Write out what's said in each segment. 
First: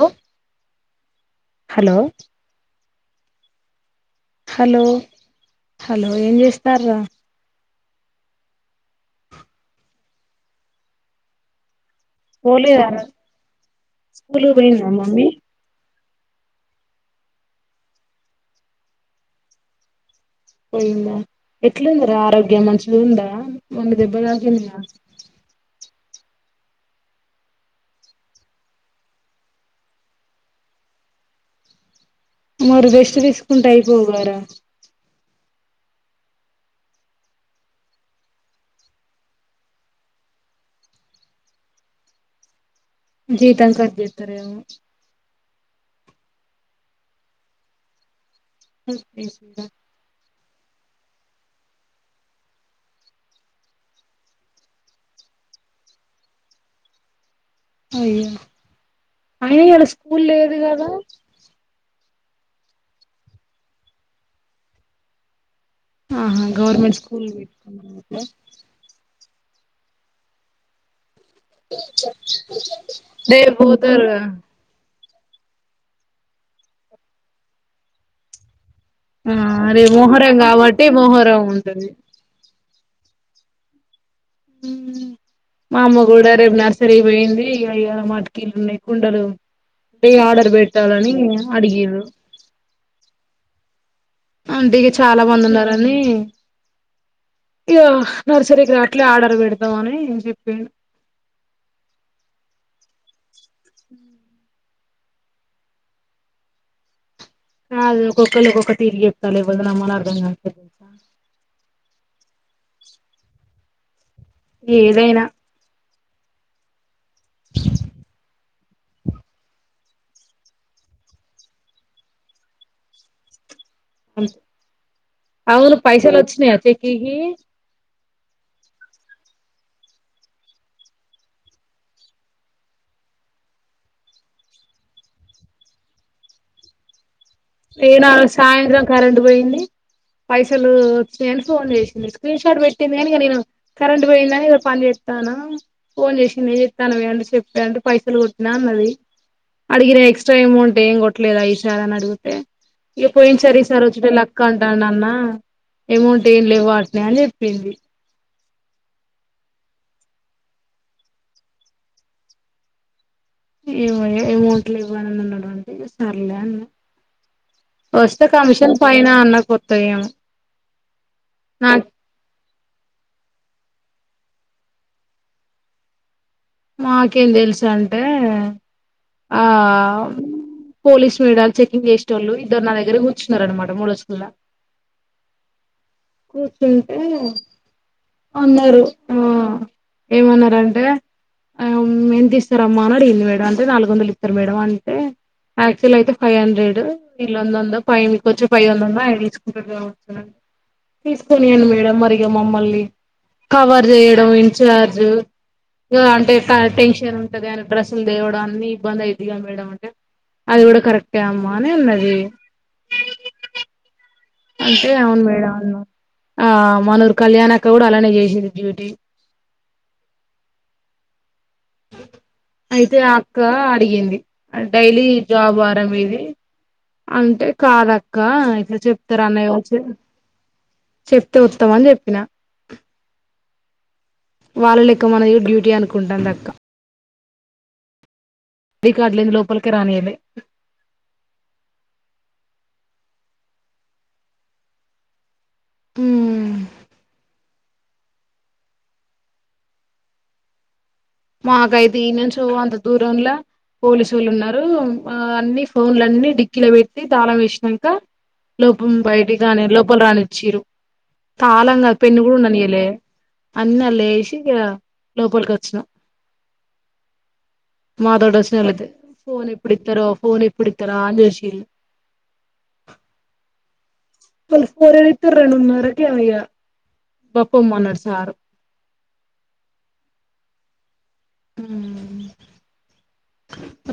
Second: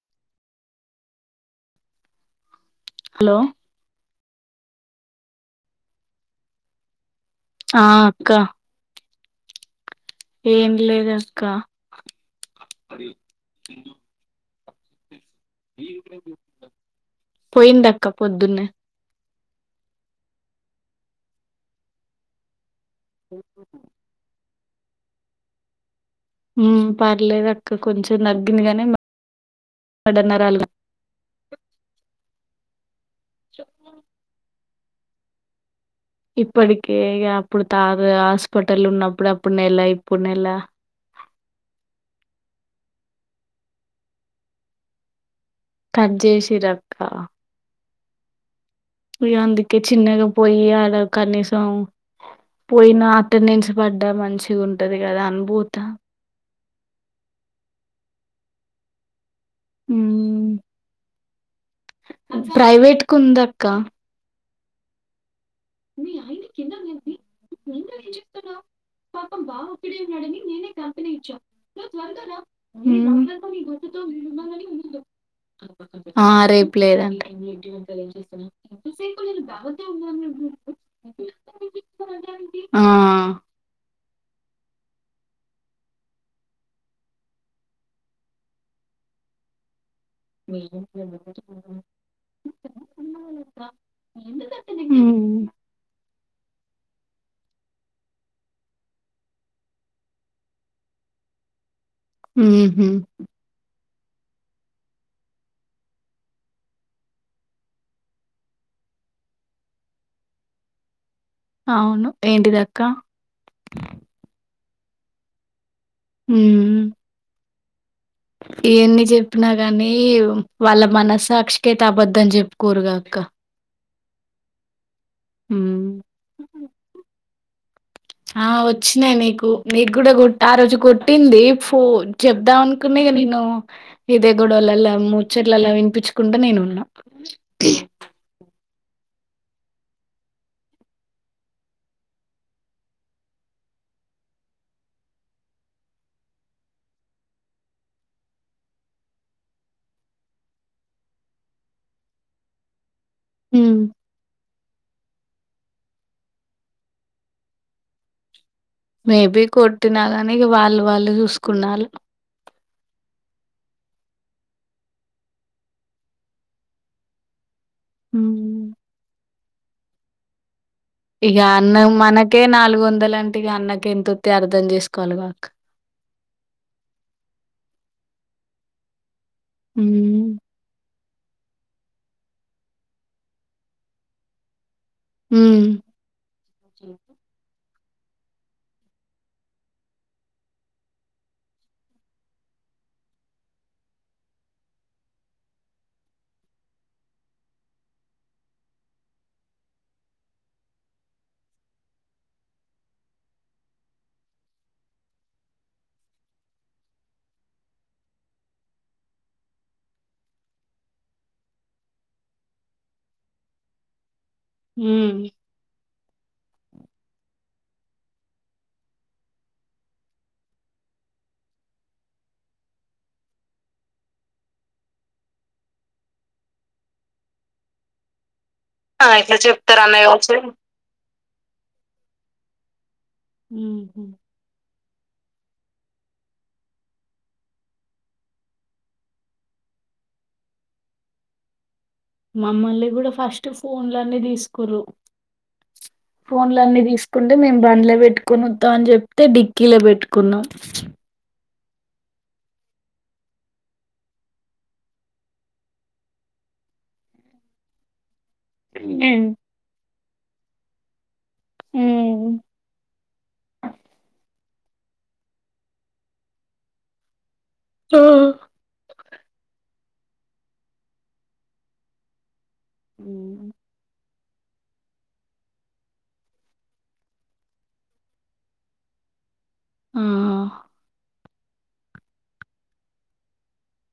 Hello hello hello hello hello ఏం చేస్తారా ఆ అక్క ఏం లేదు అక్క పోలేదా రా స్కూలుకు పోయిందా మమ్మీ పోయిందక్క పొద్దునే పోయియంద ఎట్లుందార ఆరోగ్యం మంచిగా ఉందా మొన్న దెబ్బతాకి ఆ పర్లేదు అక్క కొంచెం తాగింది కానీ నరాలు మరి దిష్టి తీసుకుంటే అయిపోగారా ఇప్పటికే అప్పుడు తాత హాస్పిటల్ ఉన్నప్పుడు అప్పుడు నెల ఇప్పుడు నెల ఆ జీతం కట్ చేస్తారేమో కట్ చేసి రక్క ఇంకా అందుకే చిన్నగా పోయి అడ కనీసం పోయినా అటెండెన్స్ పడ్డా మంచిగా ఉంటది కదా అనీ పోతా ఆ అయ్యో అయిన ఇయాల స్కూల్ ఉమ్ లేదు కదా ప్రైవేట్ కు ఉంద అక్క ఆహా గవర్మెంట్ స్కూల్ పాపం బా ఒప్పుడే ఉన్నాడని నేనే కంపెనీ ఇచ్చాను రేపు పోతారుగా ఆ ఆ రేపు లేదండి ఆ అరే మోహరం కాబట్టి మోహరం ఉంటుంది ఆ ఉ మా అమ్మ కూడా రేపు నర్సరీ పోయింది ఇ ఇ మాకిీళ్లు ఉన్నాయి కుండలు ఇగ అంటే ఆర్డర్ పెట్టాలని అడిగిరు అంటే ఇగ చాలా మంది ఉన్నారని ఇగ నర్సరీకి రాట్లే ఆర్డర్ పెడతామని చెప్పి ఆ ఉహు కా ఒక్కొ ఒక్కలు ఒక్కొక్కటి తిరిగి చేస్తామ్ ఎవర్ని నమ్మాలో అర్దం అవును ఏంటిదక్క ఏదైనా ఉ ఇవన్ని చెప్పినా కాని వాళ్ళ మనస్సక్షిికైతే అబద్దం చెప్పుకోరుగాక్క అవును పైసలు వచ్చినయ సితికి ఆ వచ్చినాయి నీకు నీకు కూడా కొట్ ఆ రోజు కొట్టింది ఫో చెప్దాం అనుకునే ఇ నేను ఇదే గొడవలలా ముచ్చట్ల అల్ల వినిపించుకుంట నేను ఉన్నా కరెంటు పోయింది పైసలు వచ్చాయని ఫోన్ చేసింది స్క్రీన్ షాట్ పెట్టింది కాని ఇగ నేను కరెంట్ పోయింది అని పని చేస్ చెప్స్తాను ఫోన్ చేసింది చెస్తాను వడి చెప్పా పైసలు కొట్టినా అన్నది అడిగిన ఎక్స్ట్రా అమౌంట్ ఏం కొట్టలేద ఈ సార్ అని అడుగు అ ఇ పోయిన్ సారి చరీ సారి వచ్చిట్ లక్క ఉంటాన్న న్నా అమౌంట్ ఏం లేవు వాటిని అని చెప్పింది మేబి కొట్టిన కానీ వాళ్ళు వాళ్ళు చూసుకున్నారు ఏవ అమౌంట్లు ఇవ్వని ఉన్నటువంటే సర్లే అని వస్తే ఉమ్ కమిషన్ పైన అన్న కొత్త ఏమో ఇగ అన్న మనకి ఇకే నాలుగు వందల అంటే ఇగ అన్నకి ఎంత వత్తయి అర్థం చేసుకోవాలి బకు మాకేం తెలుసు అంటే ఆ ఉ పోలీస్ చెకింగ్ చేసెటోళ్ళు ఇద్దరు నా దగ్గర కూర్చున్నారు అన్నమాట మూజకుల్లా ఉ పూర్తయితే అన్నరు ఆ ఏమన్నరంటే ఎంత ఇస్తారమ్మా అని అడిగింది మేడం అంటే నాలుగు వందలు ఇస్తారు మేడం అంటే యాక్చువల్ అయితే ఫైవ్ హండ్రెడ్ వీల్ల వంద వంద పైవ్ మీకు వచ్చే పైవ్ వందంద ఆయన తీసుకుంటారు కావచ్చుండి తీసుకొనియాను మేడం మరిగా మమ్మల్ని కవర్ చేయడం ఇన్ఛార్జ్ ఇ అంటే టెన్షన్ ఉంటది కానీ డ్రస్సులు దేవడం అన్ని ఇబ్బంది ఇదిగా మేడం అంటే అది కూడా కరెక్టే అమ్మా అనే అన్నది అంతే హ్మ్. అవును మేడం అవును ఆ మనూరు కళ్యాణ అక్క కూడా అలానే చేసింది డ్యూటీ అయితే ఆ అక్క అడిగింది డైలీ జాబ్ ఆరా మీది అంటే కాదక్క ఇలా ఆ! చెప్తరు ఇట్లా అన్నయో చెప్తారు అన్నయ్య వచ్చి. చెప్ తో ఉత్తమని చెప్పిన ఆ వాళ్ళ లెక్క మనది డ్యూటీ అనుకుంటాదీ దక్క రికార్డు లేనిదే లోపలికి రానీయరే మమ్మల్ని కూడా ఫస్ట్ ఫోన్లన్నీ తీసుకురు మ్మ్ ఫోన్లన్ని తీసుకుంటే మేమ్ బండి పెట్టుకోత అని చెప్తే డిక్కీలో పెట్టుకున్నాం మాకైతే ఈ నెల్సు అంత దూరంలో పోలీసు వాళ్ళు ఉన్నారు ఆ అన్ని ఫోన్లన్ని డిక్కిీలో పెట్టి తాళం వేసినాక లోపం హ్మ్. బయటి కాని లోపల రానిచ్చీరు తళంగా పెన్ను హ్మ్. కూడా ఉండనీయలే అన్ని అందులో వేసి లోపలికి వచ్చినం ఆ! మాతోటి వస్తే ఎప్పుడొస్తారో ఫోన్ ఎప్పుడు ఇస్తారు అని చూశారు ఆ మళ్లీ ఫోన్ ఎప్పుడు ఇస్తారు రెండున్నారా కి ఇక బప్ప మొన్నటీ సారు ఆ ఆ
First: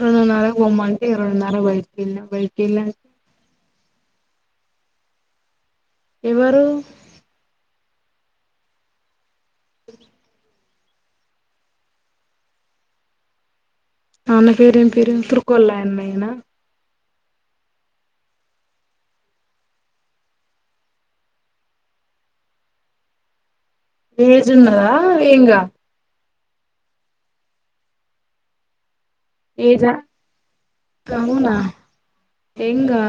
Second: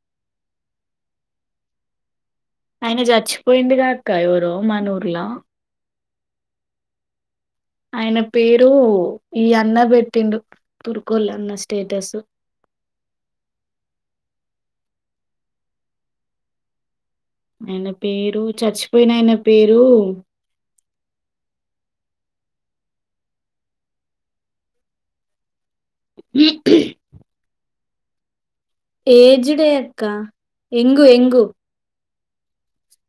రెండున్నారా కి పోమంటే రెండున్నర కి బయటికి వెళ్లిన అయిన చచ్చిపోయిందిగా అక్క ఎవరో మనూర్లా ఎవరు ఆయన పేరు ఈ అన్న పెట్టిండు దుర్గోలన్న స్టేటస్ ఆమె పేరు ఏం పేరు తరుకుల్లా అన్ననా ఆయన పేరు చచ్చిపోయిన ఆయన పేరు ఏజు ఉన్నదా యంగ్ ఆ ఉ ఏజడే ఏజా అక్క ఎంగు ఎంగూ యంగా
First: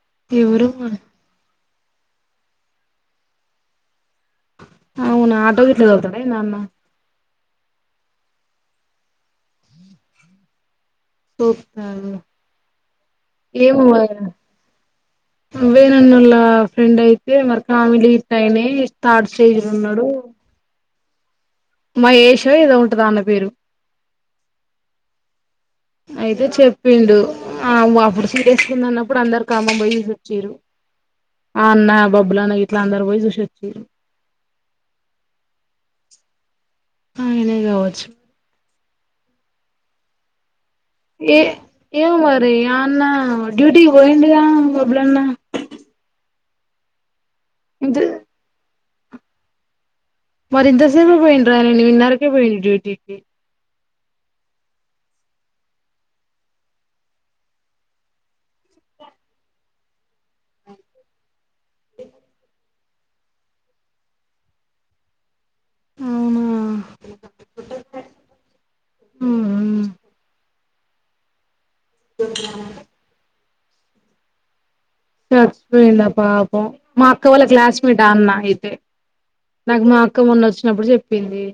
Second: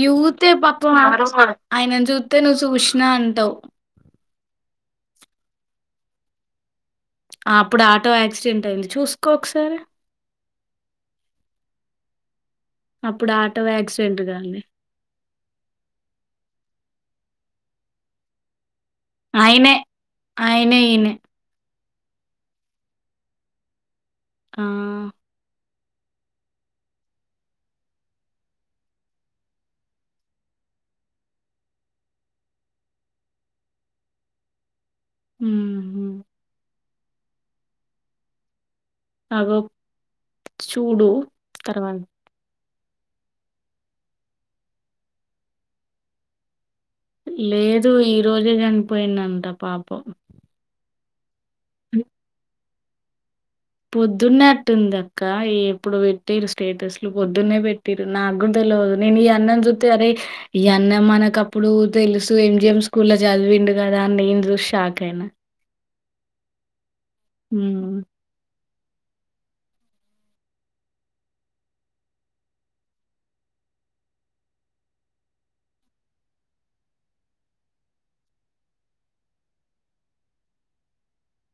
యూతే పక్క ఆయన చూస్తే నువ్వు చూసినా అంటావ్ అవునా ఆటో గేట్ల తోలుతాడు ఏంటో అన్న అప్పుడు ఆటో యాక్సిడెంట్ అయింది చూసుకో ఒకసారి సోపుత అప్పుడు ఆటో ఏమో మరీ యాక్సిడెంట్ కాంది వేనన్నల ఫ్రెండ్ అయితే మరి కామెడీ హిట్ అయినాయి థర్డ్ స్టేజ్ లో ఆయనే ఉన్నాడు ఆయనే ఈయనే మహేశ్వర ఏదో ఉంటదీ ఆ అన్న పేరు ఆ అయితే చెప్పిండు ఆ అప్పుడు సీరేసుకుంద అన్నప్పుడు అందరికి కాలముప్ వచ్చిండ్రు అ అన్నా బబ్లు అన్న ఎట్లా అందరూ పోయి చూసి వచిర్రు ఉమ్ అయినే కావచ్చు అగో చూడు ఏ తర్వాత ఏమరి ఆ అన్నా డ్యూటీకి పోయిండుగా బబ్లు అన్న లేదు ఈ రోజే చనిపోయిండంట పాపం మరి ఇంతసేపు పోఇన్ డ్రానే మిన్ నారాకే పోయిండ్ డూటీకి పొద్దున్నే అట్టుందక్క ఏ ఎప్పుడో వేట్టిరు స్టేటస్ లు పొద్దున్నే బెట్టిరు నాక్ గున్ దేల్ లోద్ నేనీ ఈ అన్నం జూతే అరే ఈ అన్నాం మనకప్ ఇప్పుడు తెల్సు ఎంజిఎం స్కూల్ ల జద్ విండు గదా నేన్ జూస్ షాక్ ఐనా అవునా ఉమ్ ఉహుమ్ దో డ్ల ట్రాచ్ పోయింద పాపం మా అక్క వాళ్ళ క్లాస్మేట్ ఆ అన్న ఐతే నాకు మా అక్క మొన్నోచ్చినప్పుడు జేప్పింది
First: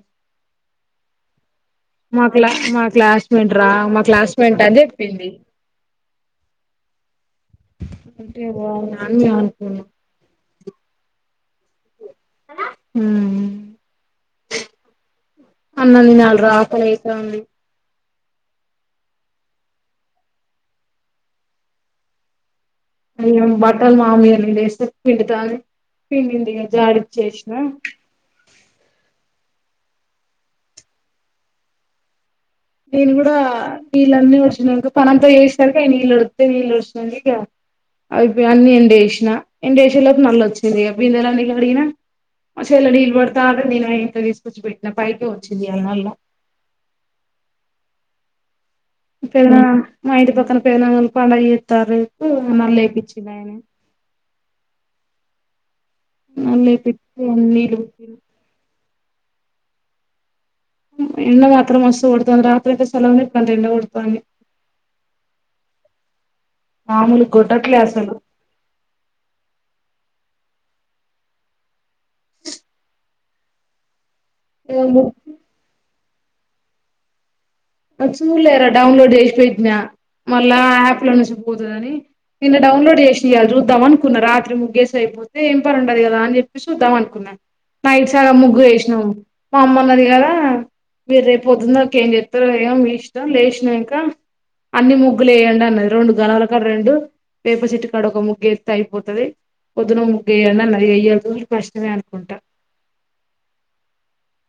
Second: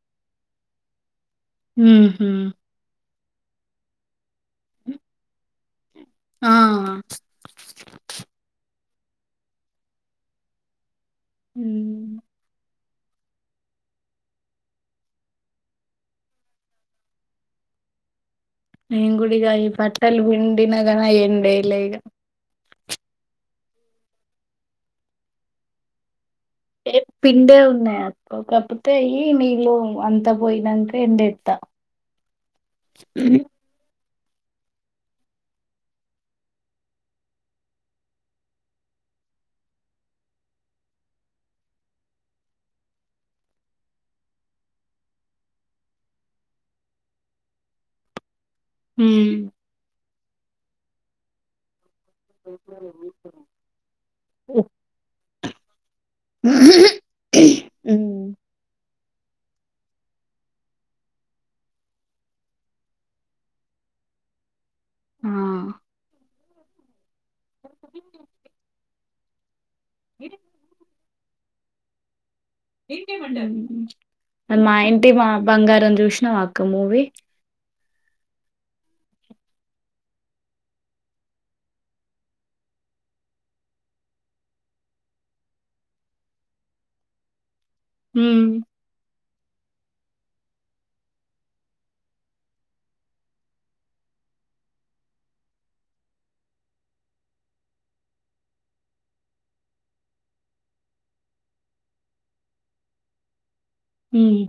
మా ఉహు కిల మా క్లాస్ మెంట్రా మా క్లాస్ మెంట్ అన్ జేప్పింది ఆ అన్ యాన్ కు ఉమ్ ఉమ్ అన్నాం దీనాల్ రా ఆకలైతాంది నేన్ గుడిగ ఈ పట్టలు ఎండిన గన ఎండేలే ఈగ అయ్యో బట్టల్ మా మీగట్లు జేస్తే పిండుతాన్ పిండిన్ ఏ పిండే ఉన్నాయి క కాక్ పోతే ఇయ్యి మీ లోన్ అంత పోయినంక ఎండేత్త నేన్ గూడా నీళ్ళన్నీ ఓచ్చినాంక పనంత ఎష్ స్తార్ కే నీలోత్తే నీలోస్తంది ఇక్కరా అయ్ పే అన్ని ఎండేష్ నా ఎంజే లోప్ నల్లోచ్చింది బిందలాన్ని గడిగినా మా చేల్ల నీల్ పడతాటండి నీనాయె ఇంట్ల దీసుగోచ్ పోం నా పైకో ఓచ్చింది ఇయ్యళ్ నళ్ళ ఉమ్ పేదనాన్న మా ఇంటి పక్కన పెదనానోల్ పండగ జేతారు ఉమ్ నళ్ళే పిచ్చింది అయ్ నే అ మళ్ళీ బిట్టు ఆ నీరు ఉమ్ ఉమ్ ఎండ మాత్రం మస్తూ కోడతాంద్ రాత్రికి సల్లగ్ నే ఇప్ టం ఎండ గోడతాంది ఆ మామూల్ గోట్టట్లే అస్సలు ఇడి ఇంకేమంటారు అద్ మా ఇగ ఇంటి ముగ్గు మా బంగారం జూష్నావక్క మూవీ ఆ చూలేరా డౌన్లోడ్ జెస్ పెట్నా మళ్ళా యాప్ లానేస్ పోతాదని నిన్న డౌన్లోడ్ జేష్ ఇయాల్ జూద్దాం మనుకున్న రాత్రి ముగ్గేసి ఐపోతే ఏం పనుండదు గదా అని జేప్పిసి చూద్దా అన్ కున్నా అ నైట్ సగ్గం ఉమ్ ముగ్గు ఏష్ నావ్ మామ్మన్నది గదా ఏ రేప్ పొద్దున్ దాక్ ఏ జేత్ ఉదయం మీ ఇష్టమ్ లేష్ నంకా అన్ని ముగ్గులు యేయండన్ అన్నది రొండు గనవాల్ కాడ రొండు యేపా చెట్టు కాడ ఒక ముగ్గేతే ఐపోతది పొద్దునా ముగ్గేయలా లైయెయ్యకు కష్టమే అనుకుంటా ఉమ్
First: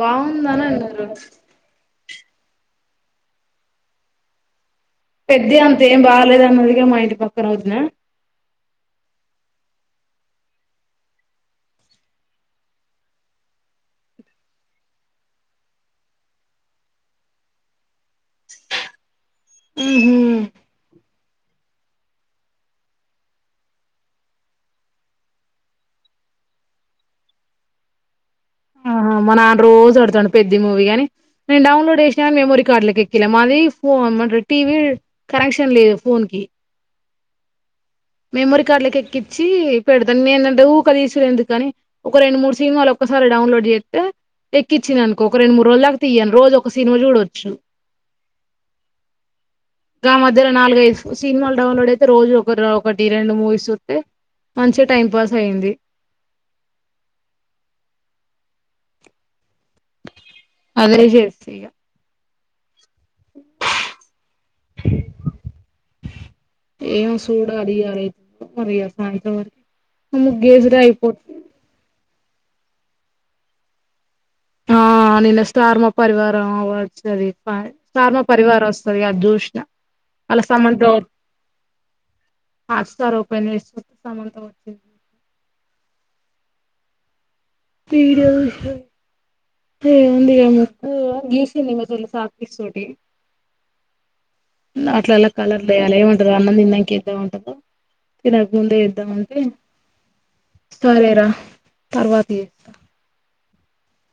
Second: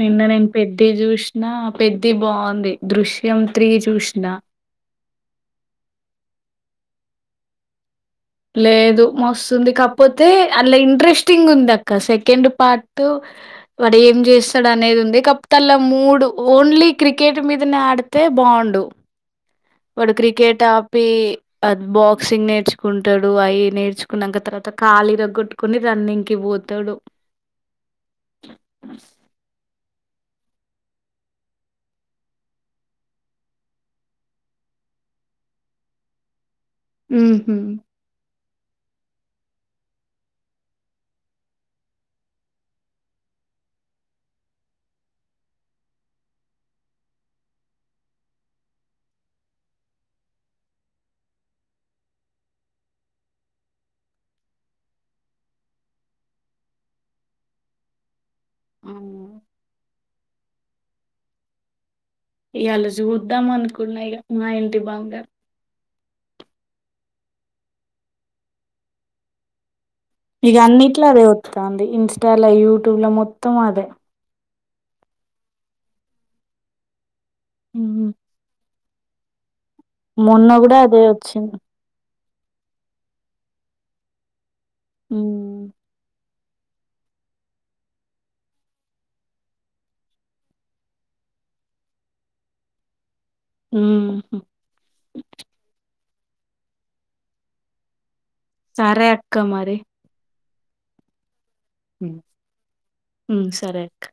నిన్న నేన్ బాగుందని పెద్ది అన్నారు జూష్ నా పెద్ది బాఉంది దృశ్యం త్రీ జూష్ణ పెద్ద అంత ఏం బాలేద్ అన్నదిగా మా ఇంటి పక్కన ఓద్నా లేదు మస్తుంది కాపోతే అలా ఇంట్రెస్టింగుందక్కా సెకండు పార్టు వాడు ఏం జేస్తడు అనేది ఉంది కప్ తల మూడు ఓన్లీ క్రికెట్ మీదనే ఆడ్తే బాఉండు వాడు ఉహుమ్ క్రికెట్ ఆపి అ బాక్సింగ్ నేర్చుకుంటడు అవి నేర్చుకున్నాక తర్వాత కాల్ ఇరగ్గొట్టుకొని రన్నింగ్కి పోతడు ఆ ఆహ మా నాన్న రోజ్ అడ్ పెద్ది మూవీగాని నేను డౌన్లోడ్ చేసినాని మెమొరి కార్డ్ లోకి ఎక్కిల మాది ఫోన్ అంట టీవీ కనెక్షన్ లేదు ఫోన్ కి ఉహు మెమొరీ కార్డులె కి ఎక్కిచి పెడుదన్ నేనుంటే ఊ కె తీసుడెందుకని ఒక రెండు మూడు సిన్మాలు ఒక్క డౌన్లోడ్ చేస్తే ఎక్కించిందనుకో ఒక రెండు మూడు రోజులాకి తీయను రోజు ఒక సినిమా చూడొచ్చు ఆ ఆ మధ్యలో నాలుగైఐదు సినిమాలు డౌన్లోడ్ అయితే రోజు ఒక ఒకటి రెండు మూవీస్ చుత్తే మంచిగా టైం పాస్ అయింది అవును అదే చేస్త ఇగ ఇయాళ చూద్దాం అనుకున్నా ఇగ మా ఇంటి బంగారం ఏం సూడు అడి యాలె పోరీ ఇగ సాయంత్రానికి ఇగ అన్నిట్లో అదే వత్తాంది ఇన్స్టాలో యూట్యూబ్ లో మొత్తం అదే ఆ నిన్న స్టార్ మా పరివారం అవార్డ్స్ జరిగిపయా స్టార్ మా పరివార్ వస్ అది జుష్ణ మొన్న కూడా అదే వచ్చింది హాట్స్టార్ ఓపెన్ చేసి చూస్తాను అంత వరకే ఊ వీడియోలు ఉందిగా మొత్తం ఉమ్ అట్లా అలా కలర్ లేయాల ఏముంటదు అన్నం దిన్నాక ఎద్దమంటారా తినక ముందే సరే అక్క ఎద్దమంటె మరి సరేరా తర్వాత చేయ్ ఉమ్ సరే అక్